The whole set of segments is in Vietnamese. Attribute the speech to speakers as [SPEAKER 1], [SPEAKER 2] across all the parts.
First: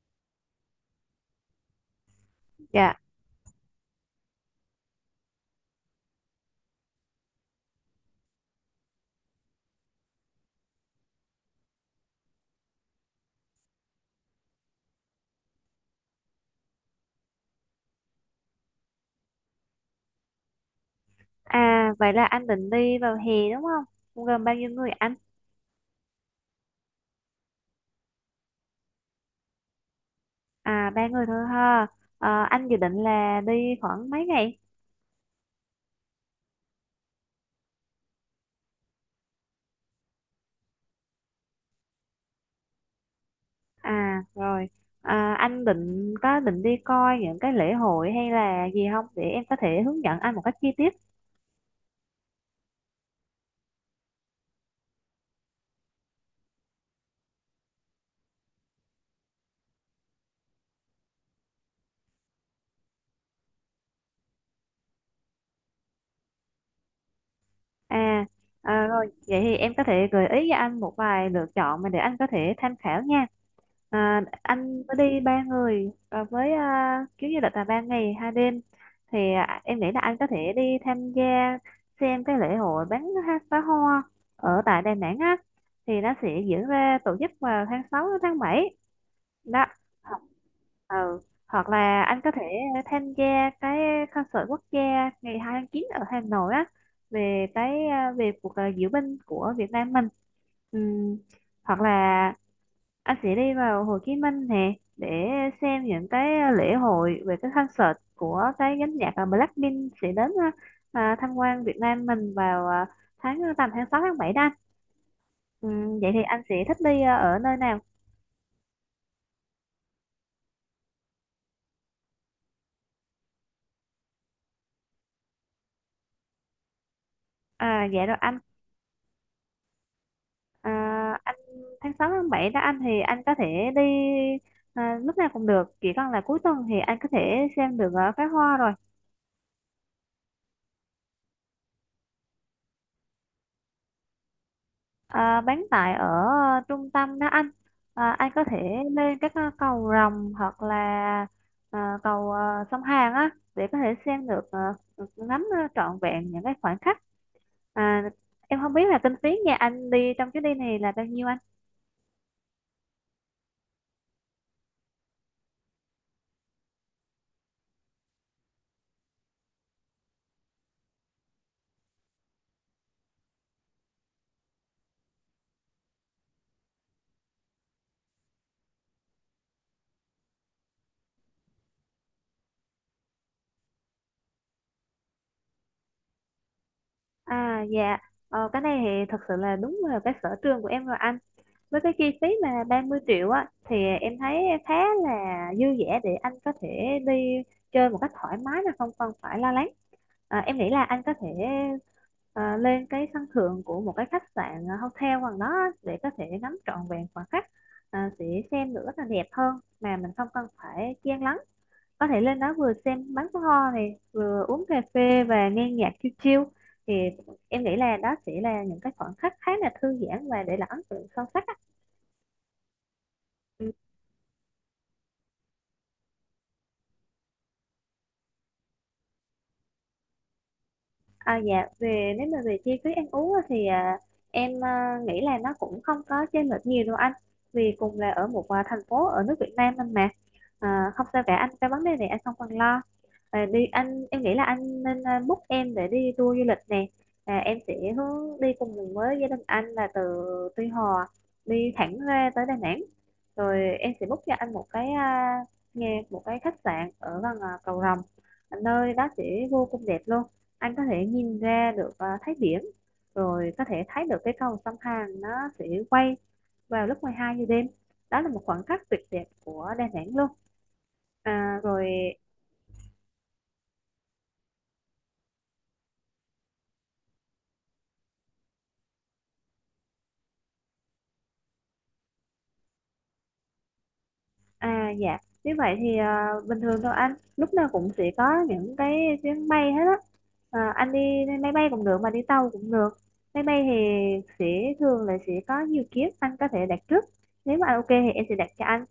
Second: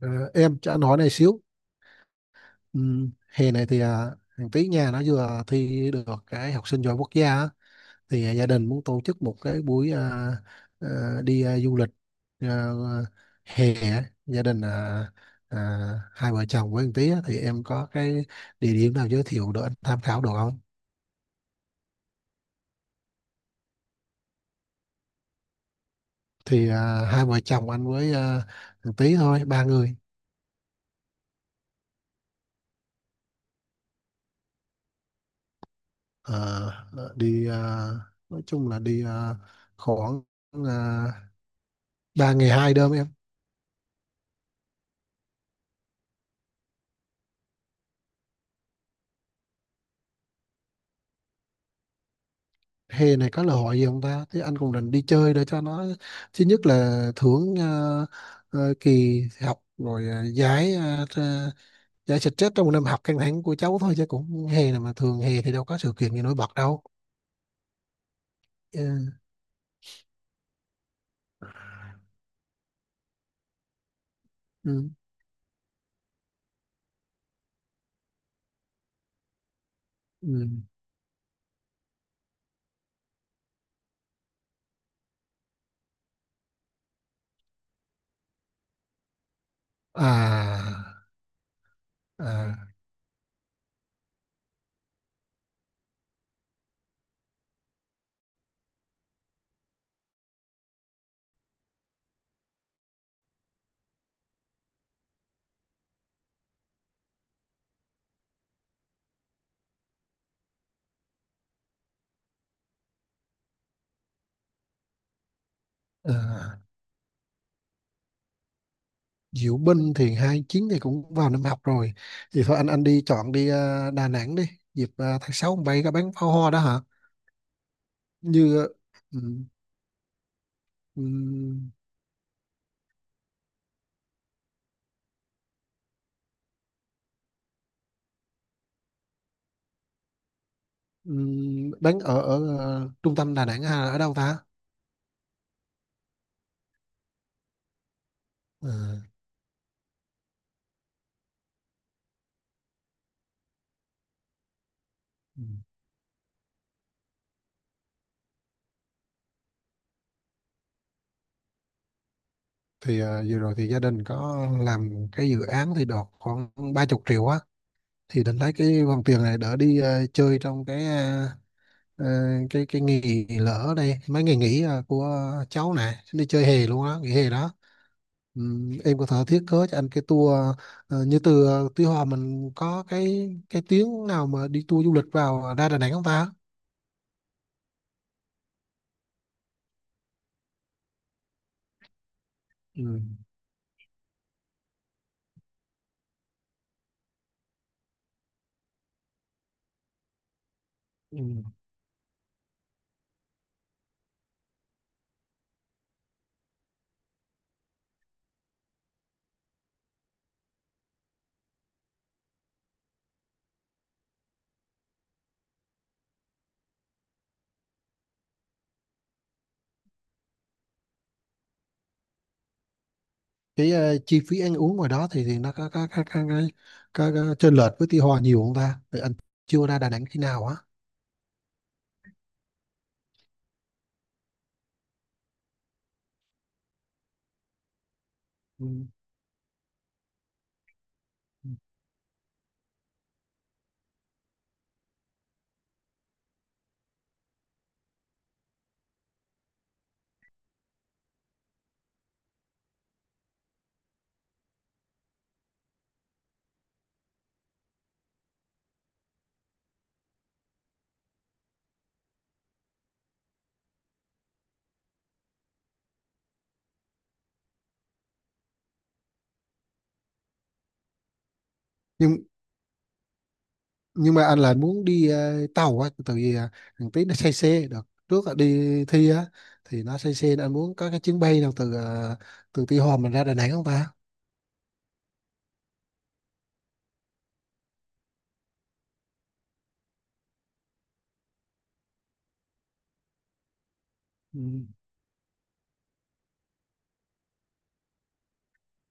[SPEAKER 1] Ờ, em cho anh hỏi này xíu.
[SPEAKER 2] Dạ,
[SPEAKER 1] ừ, Hè này thì thằng tí nhà nó vừa thi được cái học sinh giỏi quốc gia á. Thì gia đình muốn tổ chức một cái buổi à, đi du lịch à, hè á. Gia đình à, hai vợ chồng với thằng tí á, thì em có cái địa điểm nào giới thiệu để anh tham khảo được không?
[SPEAKER 2] vậy là anh định đi vào hè đúng không? Cũng gồm bao nhiêu người anh?
[SPEAKER 1] Thì hai vợ chồng anh với thằng tí thôi, 3 người.
[SPEAKER 2] À, ba người thôi ha. Ờ, anh dự định là đi khoảng mấy ngày?
[SPEAKER 1] Ờ, Đi nói chung là đi khoảng à, 3 ngày 2 đêm em.
[SPEAKER 2] À rồi, anh có định đi coi những cái lễ hội hay là gì không để em có thể hướng dẫn anh một cách chi tiết.
[SPEAKER 1] Hè này có lễ hội gì không ta? Thế anh cũng định đi chơi để cho nó thứ nhất là thưởng kỳ học rồi, giải giải stress trong một năm học căng thẳng của cháu thôi, chứ cũng hè này mà thường hè thì đâu có sự kiện gì nổi bật đâu.
[SPEAKER 2] À, à
[SPEAKER 1] Ừ,
[SPEAKER 2] rồi, vậy thì em có thể gợi ý cho anh một vài lựa chọn mà để anh có thể tham khảo nha. À, anh
[SPEAKER 1] ừ,
[SPEAKER 2] có đi ba người với chuyến du lịch là ba ngày hai đêm thì em nghĩ là anh có
[SPEAKER 1] ừ.
[SPEAKER 2] thể đi tham gia xem cái lễ hội pháo hoa ở tại Đà Nẵng á, thì nó sẽ diễn ra tổ chức vào tháng 6 đến tháng 7 đó. Hoặc-
[SPEAKER 1] À,
[SPEAKER 2] ừ. Hoặc là anh có thể
[SPEAKER 1] à,
[SPEAKER 2] tham gia cái concert quốc gia ngày 2 tháng 9 ở Hà Nội á, về cái về cuộc diễu binh của Việt Nam mình. Ừm, hoặc là anh sẽ đi vào Hồ Chí Minh nè để xem những cái lễ hội về cái concert của cái nhóm nhạc Blackpink sẽ đến tham quan Việt Nam mình vào tháng tầm tháng 6 tháng 7 đó anh. Vậy thì anh
[SPEAKER 1] à.
[SPEAKER 2] sẽ thích đi ở nơi nào?
[SPEAKER 1] Diệu Binh thì 29 thì cũng vào năm học rồi, thì thôi anh đi chọn đi Đà Nẵng đi. Dịp tháng 6 bay có bắn pháo hoa đó hả?
[SPEAKER 2] À, dạ rồi anh.
[SPEAKER 1] Như. Ừ, ừ.
[SPEAKER 2] À, anh tháng 6 tháng 7 đó anh thì anh có thể đi lúc nào cũng được, chỉ cần là cuối tuần thì anh có thể xem được pháo hoa rồi.
[SPEAKER 1] Đánh ở ở ờ, trung tâm Đà Nẵng hay là ở đâu ta?
[SPEAKER 2] À, bán tại ở trung tâm đó anh. À, anh có thể
[SPEAKER 1] Ờ,
[SPEAKER 2] lên các cầu Rồng hoặc là cầu sông Hàn á, để có thể xem được
[SPEAKER 1] ừ.
[SPEAKER 2] ngắm trọn vẹn những cái khoảnh khắc. À, em không biết là kinh phí nhà anh đi trong chuyến đi này là bao nhiêu anh.
[SPEAKER 1] Thì vừa rồi thì gia đình có làm cái dự án thì đọt khoảng 30 triệu á, thì định lấy cái vòng tiền này đỡ đi chơi trong cái ờ, ờ, cái nghỉ lỡ ở đây mấy ngày nghỉ của cháu này đi chơi hè luôn á, nghỉ hè đó. Em có thể thiết kế cho anh cái tour như từ Tuy Hòa, mình có cái tuyến nào mà đi tour du lịch vào ra Đà Nẵng không ta?
[SPEAKER 2] À dạ, ờ, cái này thì thật sự là đúng là cái sở trường của em rồi anh. Với cái chi phí mà ba mươi
[SPEAKER 1] Ừ.
[SPEAKER 2] triệu á thì em thấy khá là dư dả để anh có thể đi chơi một cách thoải mái mà không cần phải lo lắng. À, em nghĩ là anh có
[SPEAKER 1] Ừ.
[SPEAKER 2] thể lên cái sân thượng của một cái khách sạn, hotel gần đó á, để có thể ngắm trọn vẹn khoảng khắc, sẽ xem được rất là đẹp hơn mà mình không cần phải chen lấn. Có thể lên đó vừa xem bắn pháo hoa này, vừa uống cà phê và nghe nhạc chill chill, thì em nghĩ là đó sẽ là những cái khoảnh khắc khá là thư giãn và để lại ấn tượng sâu sắc á. Ừ.
[SPEAKER 1] Cái chi phí ăn uống ngoài đó thì nó có chênh lệch với Tuy Hòa nhiều không ta? Thì anh chưa ra Đà Nẵng khi nào á?
[SPEAKER 2] À dạ, về nếu mà về chi phí ăn uống á thì em nghĩ là nó cũng không có chênh lệch nhiều đâu anh, vì cùng là ở một
[SPEAKER 1] Ừ.
[SPEAKER 2] thành phố ở nước Việt Nam anh mà. À, không sao cả anh, cái vấn đề này anh không cần lo. À, đi anh, em nghĩ là anh nên book em để đi tour du lịch nè. À, em sẽ hướng đi cùng với gia đình anh là từ Tuy Hòa đi thẳng ra tới Đà Nẵng, rồi em sẽ book cho anh một cái nghe một cái khách sạn ở gần Cầu Rồng. Nơi đó sẽ vô cùng đẹp luôn. Anh có thể nhìn ra được thấy điểm, rồi có thể thấy được cái cầu sông Hàn, nó sẽ quay vào lúc 12 giờ đêm, đó là một khoảnh khắc tuyệt đẹp của Đà Nẵng luôn. À, rồi.
[SPEAKER 1] Nhưng nhưng mà anh lại muốn đi tàu á, tại vì thằng Tí nó say xe được trước là đi thi á, thì nó say xe nên anh muốn có cái chuyến bay nào từ từ Tuy Hòa mình ra Đà Nẵng không ta?
[SPEAKER 2] À dạ, như vậy thì bình thường thôi anh, lúc nào cũng sẽ có những cái chuyến bay hết á. À, anh đi máy bay cũng được mà đi tàu cũng được. Máy bay thì
[SPEAKER 1] Ừ.
[SPEAKER 2] thường là sẽ có nhiều kiếp anh có thể đặt trước, nếu mà anh ok thì em sẽ đặt cho anh.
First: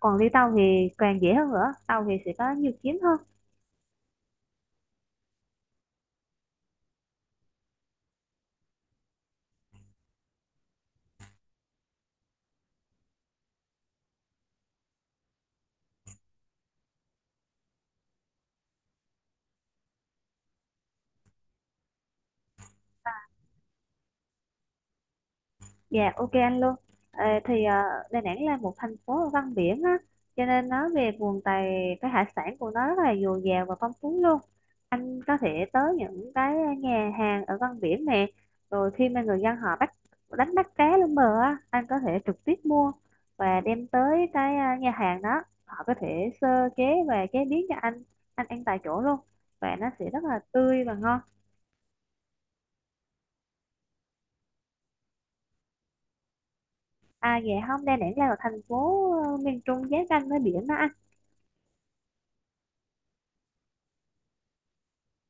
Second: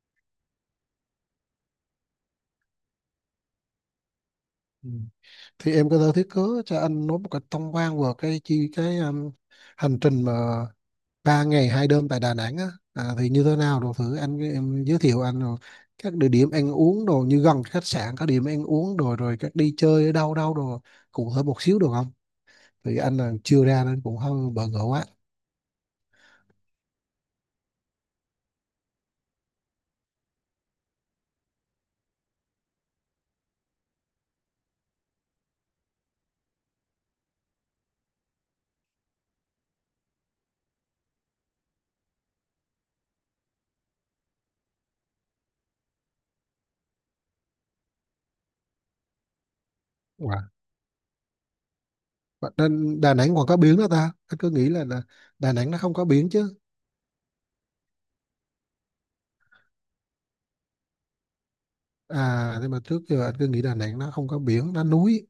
[SPEAKER 2] Còn đi tàu thì càng dễ hơn nữa, tàu thì sẽ có nhiều chuyến hơn.
[SPEAKER 1] Ừ. Thì em có thể thiết kế cho anh nói một cách tổng quan về cái hành trình mà 3 ngày 2 đêm tại Đà Nẵng á, thì như thế nào đồ, thử anh em giới thiệu anh rồi các địa điểm ăn uống đồ như gần khách sạn, các điểm ăn uống đồ rồi các đi chơi ở đâu đâu đồ, cụ thể một xíu được không? Thì anh là chưa ra nên cũng hơi bỡ ngỡ quá.
[SPEAKER 2] Dạ ok anh luôn. À, thì Đà Nẵng là một thành phố văn biển á, cho nên nói về nguồn tài, cái hải sản của nó rất là dồi dào và phong phú luôn. Anh có thể tới những cái nhà hàng ở văn biển nè, rồi khi mà người dân họ bắt, đánh bắt cá lên bờ á, anh có thể trực tiếp mua và đem tới cái nhà hàng đó, họ có thể sơ chế và chế biến cho anh ăn tại chỗ luôn, và nó sẽ rất là
[SPEAKER 1] Wow.
[SPEAKER 2] tươi và ngon.
[SPEAKER 1] Nên Đà Nẵng còn có biển đó ta, anh cứ nghĩ là Đà Nẵng nó không có biển chứ.
[SPEAKER 2] À dạ, không, Đà Nẵng là một thành phố miền Trung giáp ranh với biển đó anh.
[SPEAKER 1] À, nhưng mà trước giờ anh cứ nghĩ Đà Nẵng nó không có biển, nó núi.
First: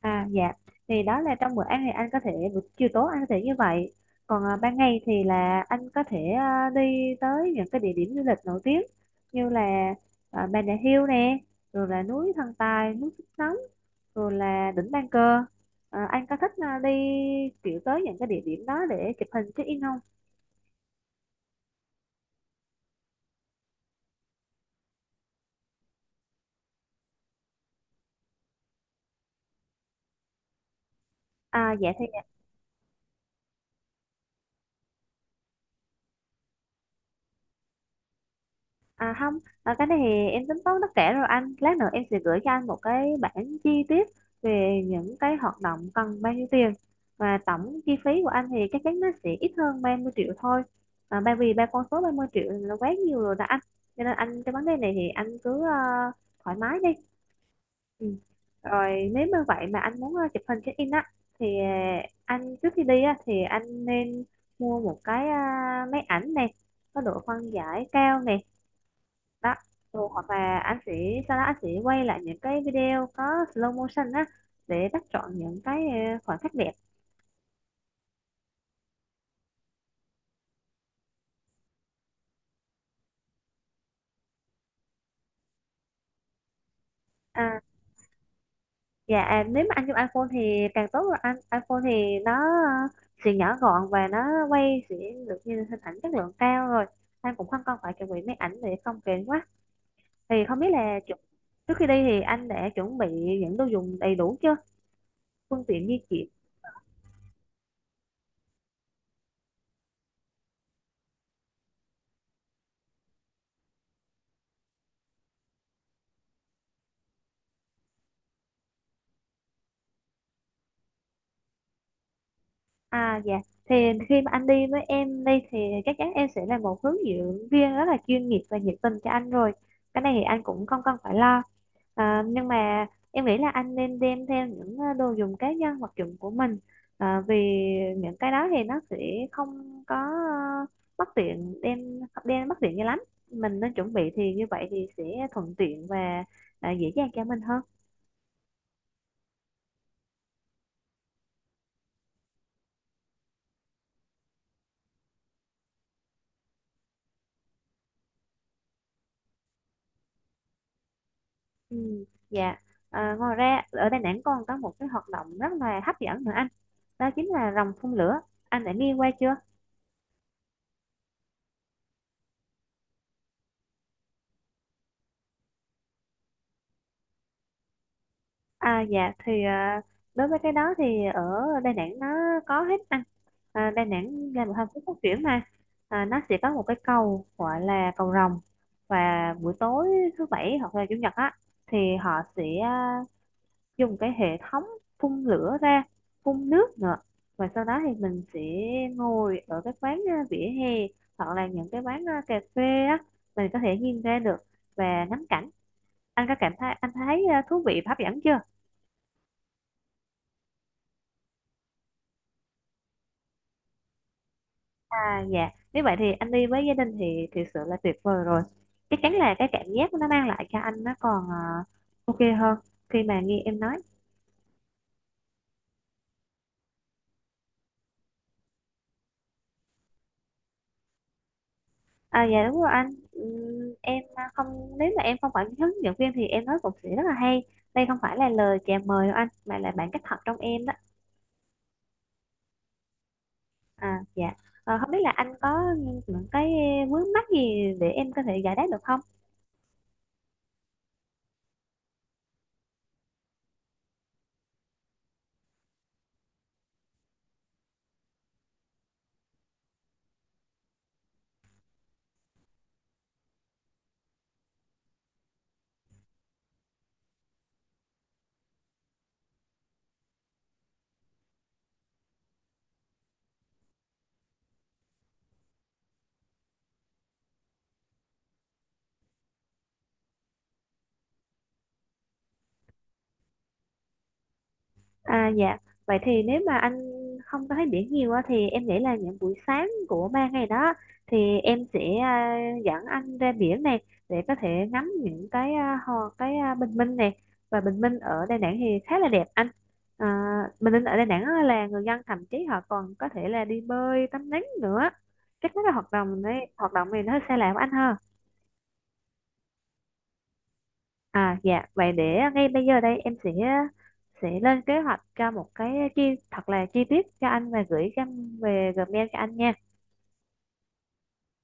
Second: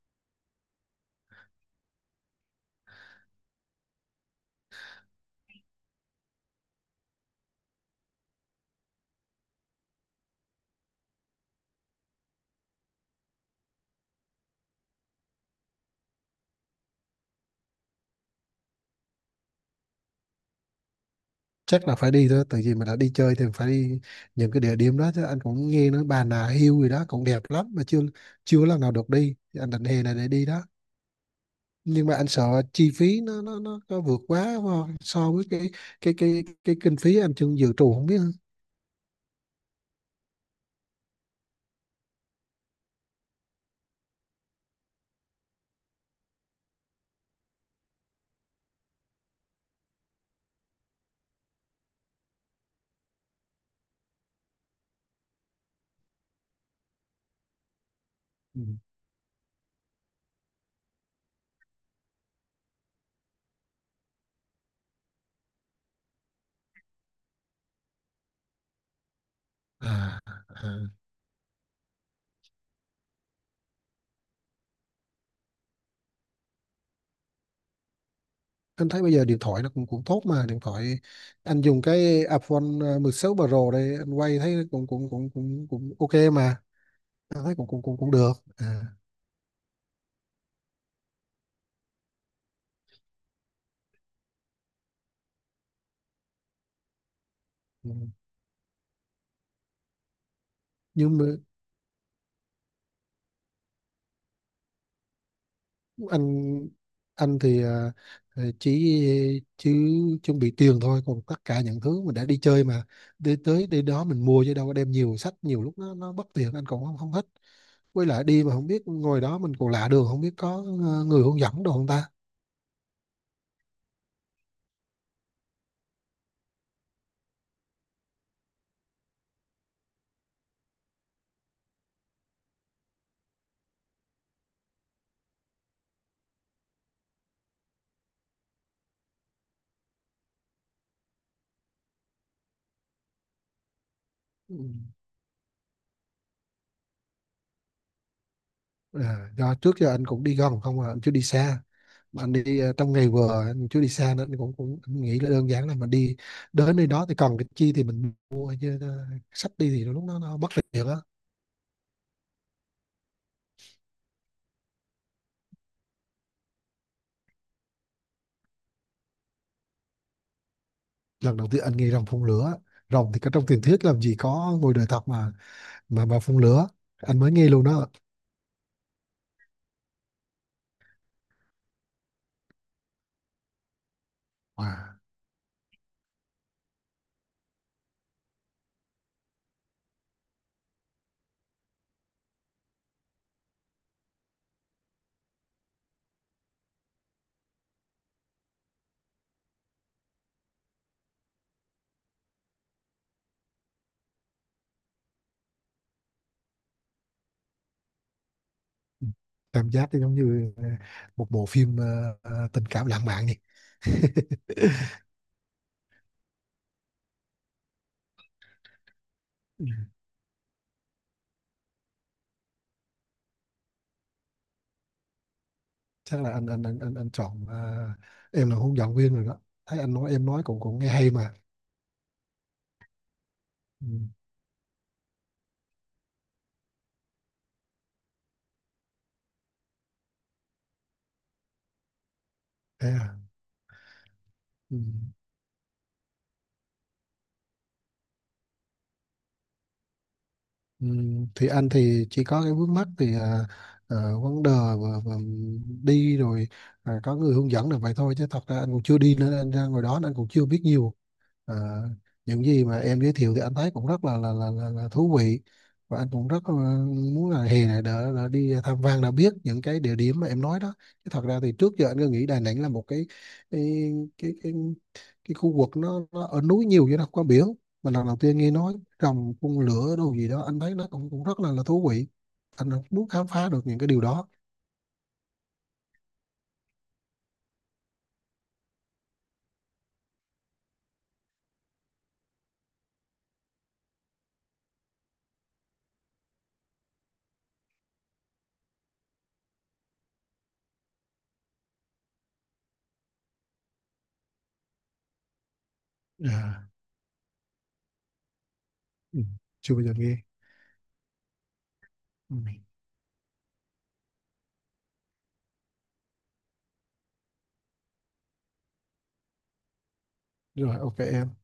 [SPEAKER 2] À dạ, thì đó là trong bữa ăn thì anh có thể buổi chiều tối anh có thể như vậy. Còn ban ngày thì là anh có thể đi tới những cái địa điểm du lịch nổi tiếng như là Bà Nà Hills nè, rồi là núi Thần Tài, núi Phúc Nóng, rồi là đỉnh Ban Cờ. À, anh có thích đi kiểu tới những cái địa điểm đó để chụp hình check in không?
[SPEAKER 1] Chắc là phải đi thôi, tại vì mình đã đi chơi thì phải đi những cái địa điểm đó chứ. Anh cũng nghe nói Bà Nà Hills gì đó cũng đẹp lắm mà chưa chưa lần nào được đi. Thì anh định hè này để đi đó,
[SPEAKER 2] À dạ thì
[SPEAKER 1] nhưng mà anh sợ chi phí nó vượt quá so so với cái kinh phí anh chưa dự trù không biết hả?
[SPEAKER 2] À không, cái này thì em tính toán tất cả rồi anh. Lát nữa em sẽ gửi cho anh một cái bảng chi tiết về những cái hoạt động cần bao nhiêu tiền. Và tổng chi phí của anh thì chắc chắn nó sẽ ít hơn 30 triệu thôi. À, bởi vì ba con số 30 triệu là quá nhiều rồi đó anh. Cho nên anh cái vấn đề này thì anh cứ thoải mái đi. Ừ.
[SPEAKER 1] Ừ.
[SPEAKER 2] Rồi nếu như vậy mà anh muốn chụp hình check-in á thì anh trước khi đi á thì anh nên mua một cái máy ảnh này có độ phân giải cao nè đó. Ừ,
[SPEAKER 1] À,
[SPEAKER 2] hoặc là
[SPEAKER 1] à.
[SPEAKER 2] anh sẽ sau đó anh sẽ quay lại những cái video có slow motion á để bắt chọn những cái khoảnh khắc đẹp.
[SPEAKER 1] Anh thấy bây giờ điện thoại nó cũng cũng tốt mà, điện thoại anh dùng cái iPhone 16 Pro đây, anh quay thấy cũng cũng cũng cũng cũng ok mà, anh thấy
[SPEAKER 2] À
[SPEAKER 1] cũng cũng cũng cũng được à.
[SPEAKER 2] dạ, nếu mà anh dùng iPhone thì càng tốt rồi anh, iPhone thì nó sẽ nhỏ gọn và nó quay sẽ được như hình ảnh chất lượng cao rồi, anh cũng không cần
[SPEAKER 1] Ừ.
[SPEAKER 2] phải chuẩn bị máy ảnh để không kén quá. Thì không biết là
[SPEAKER 1] Nhưng mà
[SPEAKER 2] trước khi đi thì anh đã chuẩn bị những đồ dùng đầy đủ chưa, phương tiện di chuyển.
[SPEAKER 1] anh anh thì ờ, chỉ chỉ chuẩn bị tiền thôi, còn tất cả những thứ mình đã đi chơi mà đi tới đi đó mình mua chứ đâu có đem nhiều sách, nhiều lúc nó bất tiện anh cũng không không thích. Với lại đi mà không biết ngồi đó mình còn lạ đường, không biết có người hướng dẫn đồ không ta?
[SPEAKER 2] À dạ, thì khi mà anh đi với em đi thì chắc chắn em sẽ là một hướng dẫn viên rất là chuyên nghiệp và nhiệt tình cho anh rồi. Cái này thì anh cũng không cần phải lo. À, nhưng mà em nghĩ là anh nên đem theo những đồ dùng cá nhân, vật dụng của mình. À, vì những cái đó thì nó sẽ không có bất tiện đem, đem bất tiện cho lắm. Mình nên chuẩn bị thì như
[SPEAKER 1] Ừ.
[SPEAKER 2] vậy thì sẽ thuận tiện và dễ dàng cho mình hơn.
[SPEAKER 1] À, do trước giờ anh cũng đi gần không à, anh chưa đi xa, mà anh đi trong ngày vừa, anh chưa đi xa nên anh cũng cũng anh nghĩ là đơn giản là mình đi đến nơi đó thì cần cái chi thì mình mua chứ, sách đi thì lúc đó nó bất tiện á.
[SPEAKER 2] Ừ, dạ. À, ngoài ra ở Đà Nẵng còn có một cái hoạt động rất là hấp dẫn nữa anh, đó chính là rồng phun lửa, anh đã nghe qua chưa?
[SPEAKER 1] Lần đầu tiên anh nghe rồng phun lửa, rồng thì có trong truyền thuyết làm gì có ngoài đời thật mà, mà phun lửa anh mới nghe luôn đó.
[SPEAKER 2] À dạ thì đối với cái đó thì ở Đà Nẵng nó có hết anh. À, Đà Nẵng là một thành phố phát
[SPEAKER 1] Wow.
[SPEAKER 2] triển mà. À, nó sẽ có một cái cầu gọi là cầu rồng, và buổi tối thứ bảy hoặc là chủ nhật á thì họ sẽ dùng cái hệ thống phun lửa ra, phun nước nữa, và sau đó thì mình sẽ ngồi ở cái quán vỉa hè hoặc là những cái quán cà phê á, mình có thể nhìn ra được và ngắm cảnh. Anh có cảm thấy anh thấy thú vị và hấp dẫn chưa?
[SPEAKER 1] Cảm giác thì giống như một bộ phim tình cảm lãng mạn nhỉ.
[SPEAKER 2] À dạ, nếu vậy thì anh đi với gia đình thì thực sự là tuyệt vời rồi. Chắc chắn là cái cảm
[SPEAKER 1] Ừ.
[SPEAKER 2] giác nó mang lại cho anh nó còn ok hơn khi mà nghe em nói.
[SPEAKER 1] Chắc là anh chọn em là hướng dẫn viên rồi đó, thấy anh nói em nói cũng cũng nghe hay mà.
[SPEAKER 2] À dạ đúng rồi anh.
[SPEAKER 1] Ừ.
[SPEAKER 2] Em không, nếu mà em không phải hướng dẫn viên thì em nói cũng sẽ rất là hay. Đây không phải là lời chào mời đâu anh, mà là bản cách thật trong em đó.
[SPEAKER 1] Thế à?
[SPEAKER 2] À dạ.
[SPEAKER 1] Ừ.
[SPEAKER 2] Ờ, không biết là anh có những cái vướng mắc gì để em có thể giải đáp được không?
[SPEAKER 1] Thì anh thì chỉ có cái vướng mắc thì vấn đề và đi rồi, có người hướng dẫn là vậy thôi chứ thật ra anh cũng chưa đi nữa, anh ra ngồi đó nên anh cũng chưa biết nhiều. à, những gì mà em giới thiệu thì anh thấy cũng rất là thú vị, và anh cũng rất là muốn là hè này đã đi tham quan đã biết những cái địa điểm mà em nói đó. Chứ thật ra thì trước giờ anh cứ nghĩ Đà Nẵng là một cái cái cái khu vực nó ở núi nhiều chứ nó không có biển, mà lần đầu tiên nghe nói trồng phun lửa đâu gì đó anh thấy nó cũng cũng rất là thú vị, anh muốn khám phá được những cái điều đó.
[SPEAKER 2] À dạ, vậy thì nếu mà anh không có thấy biển nhiều á, thì em nghĩ là những buổi sáng của ba ngày đó thì em sẽ dẫn anh ra biển này để có thể ngắm những cái bình minh này, và bình minh ở Đà Nẵng thì khá là đẹp anh. À, bình minh ở Đà Nẵng á là người dân thậm chí họ còn có thể là đi bơi, tắm nắng nữa. Các cái hoạt động này
[SPEAKER 1] À,
[SPEAKER 2] hoạt động này nó hơi xa lạ với anh ha.
[SPEAKER 1] ừ. Chưa bao giờ nghe.
[SPEAKER 2] À dạ, vậy để
[SPEAKER 1] Ừ.
[SPEAKER 2] ngay bây giờ đây em sẽ lên kế hoạch cho một cái chi thật là chi tiết cho anh và gửi cho anh về Gmail cho anh nha.
[SPEAKER 1] Rồi, ok em.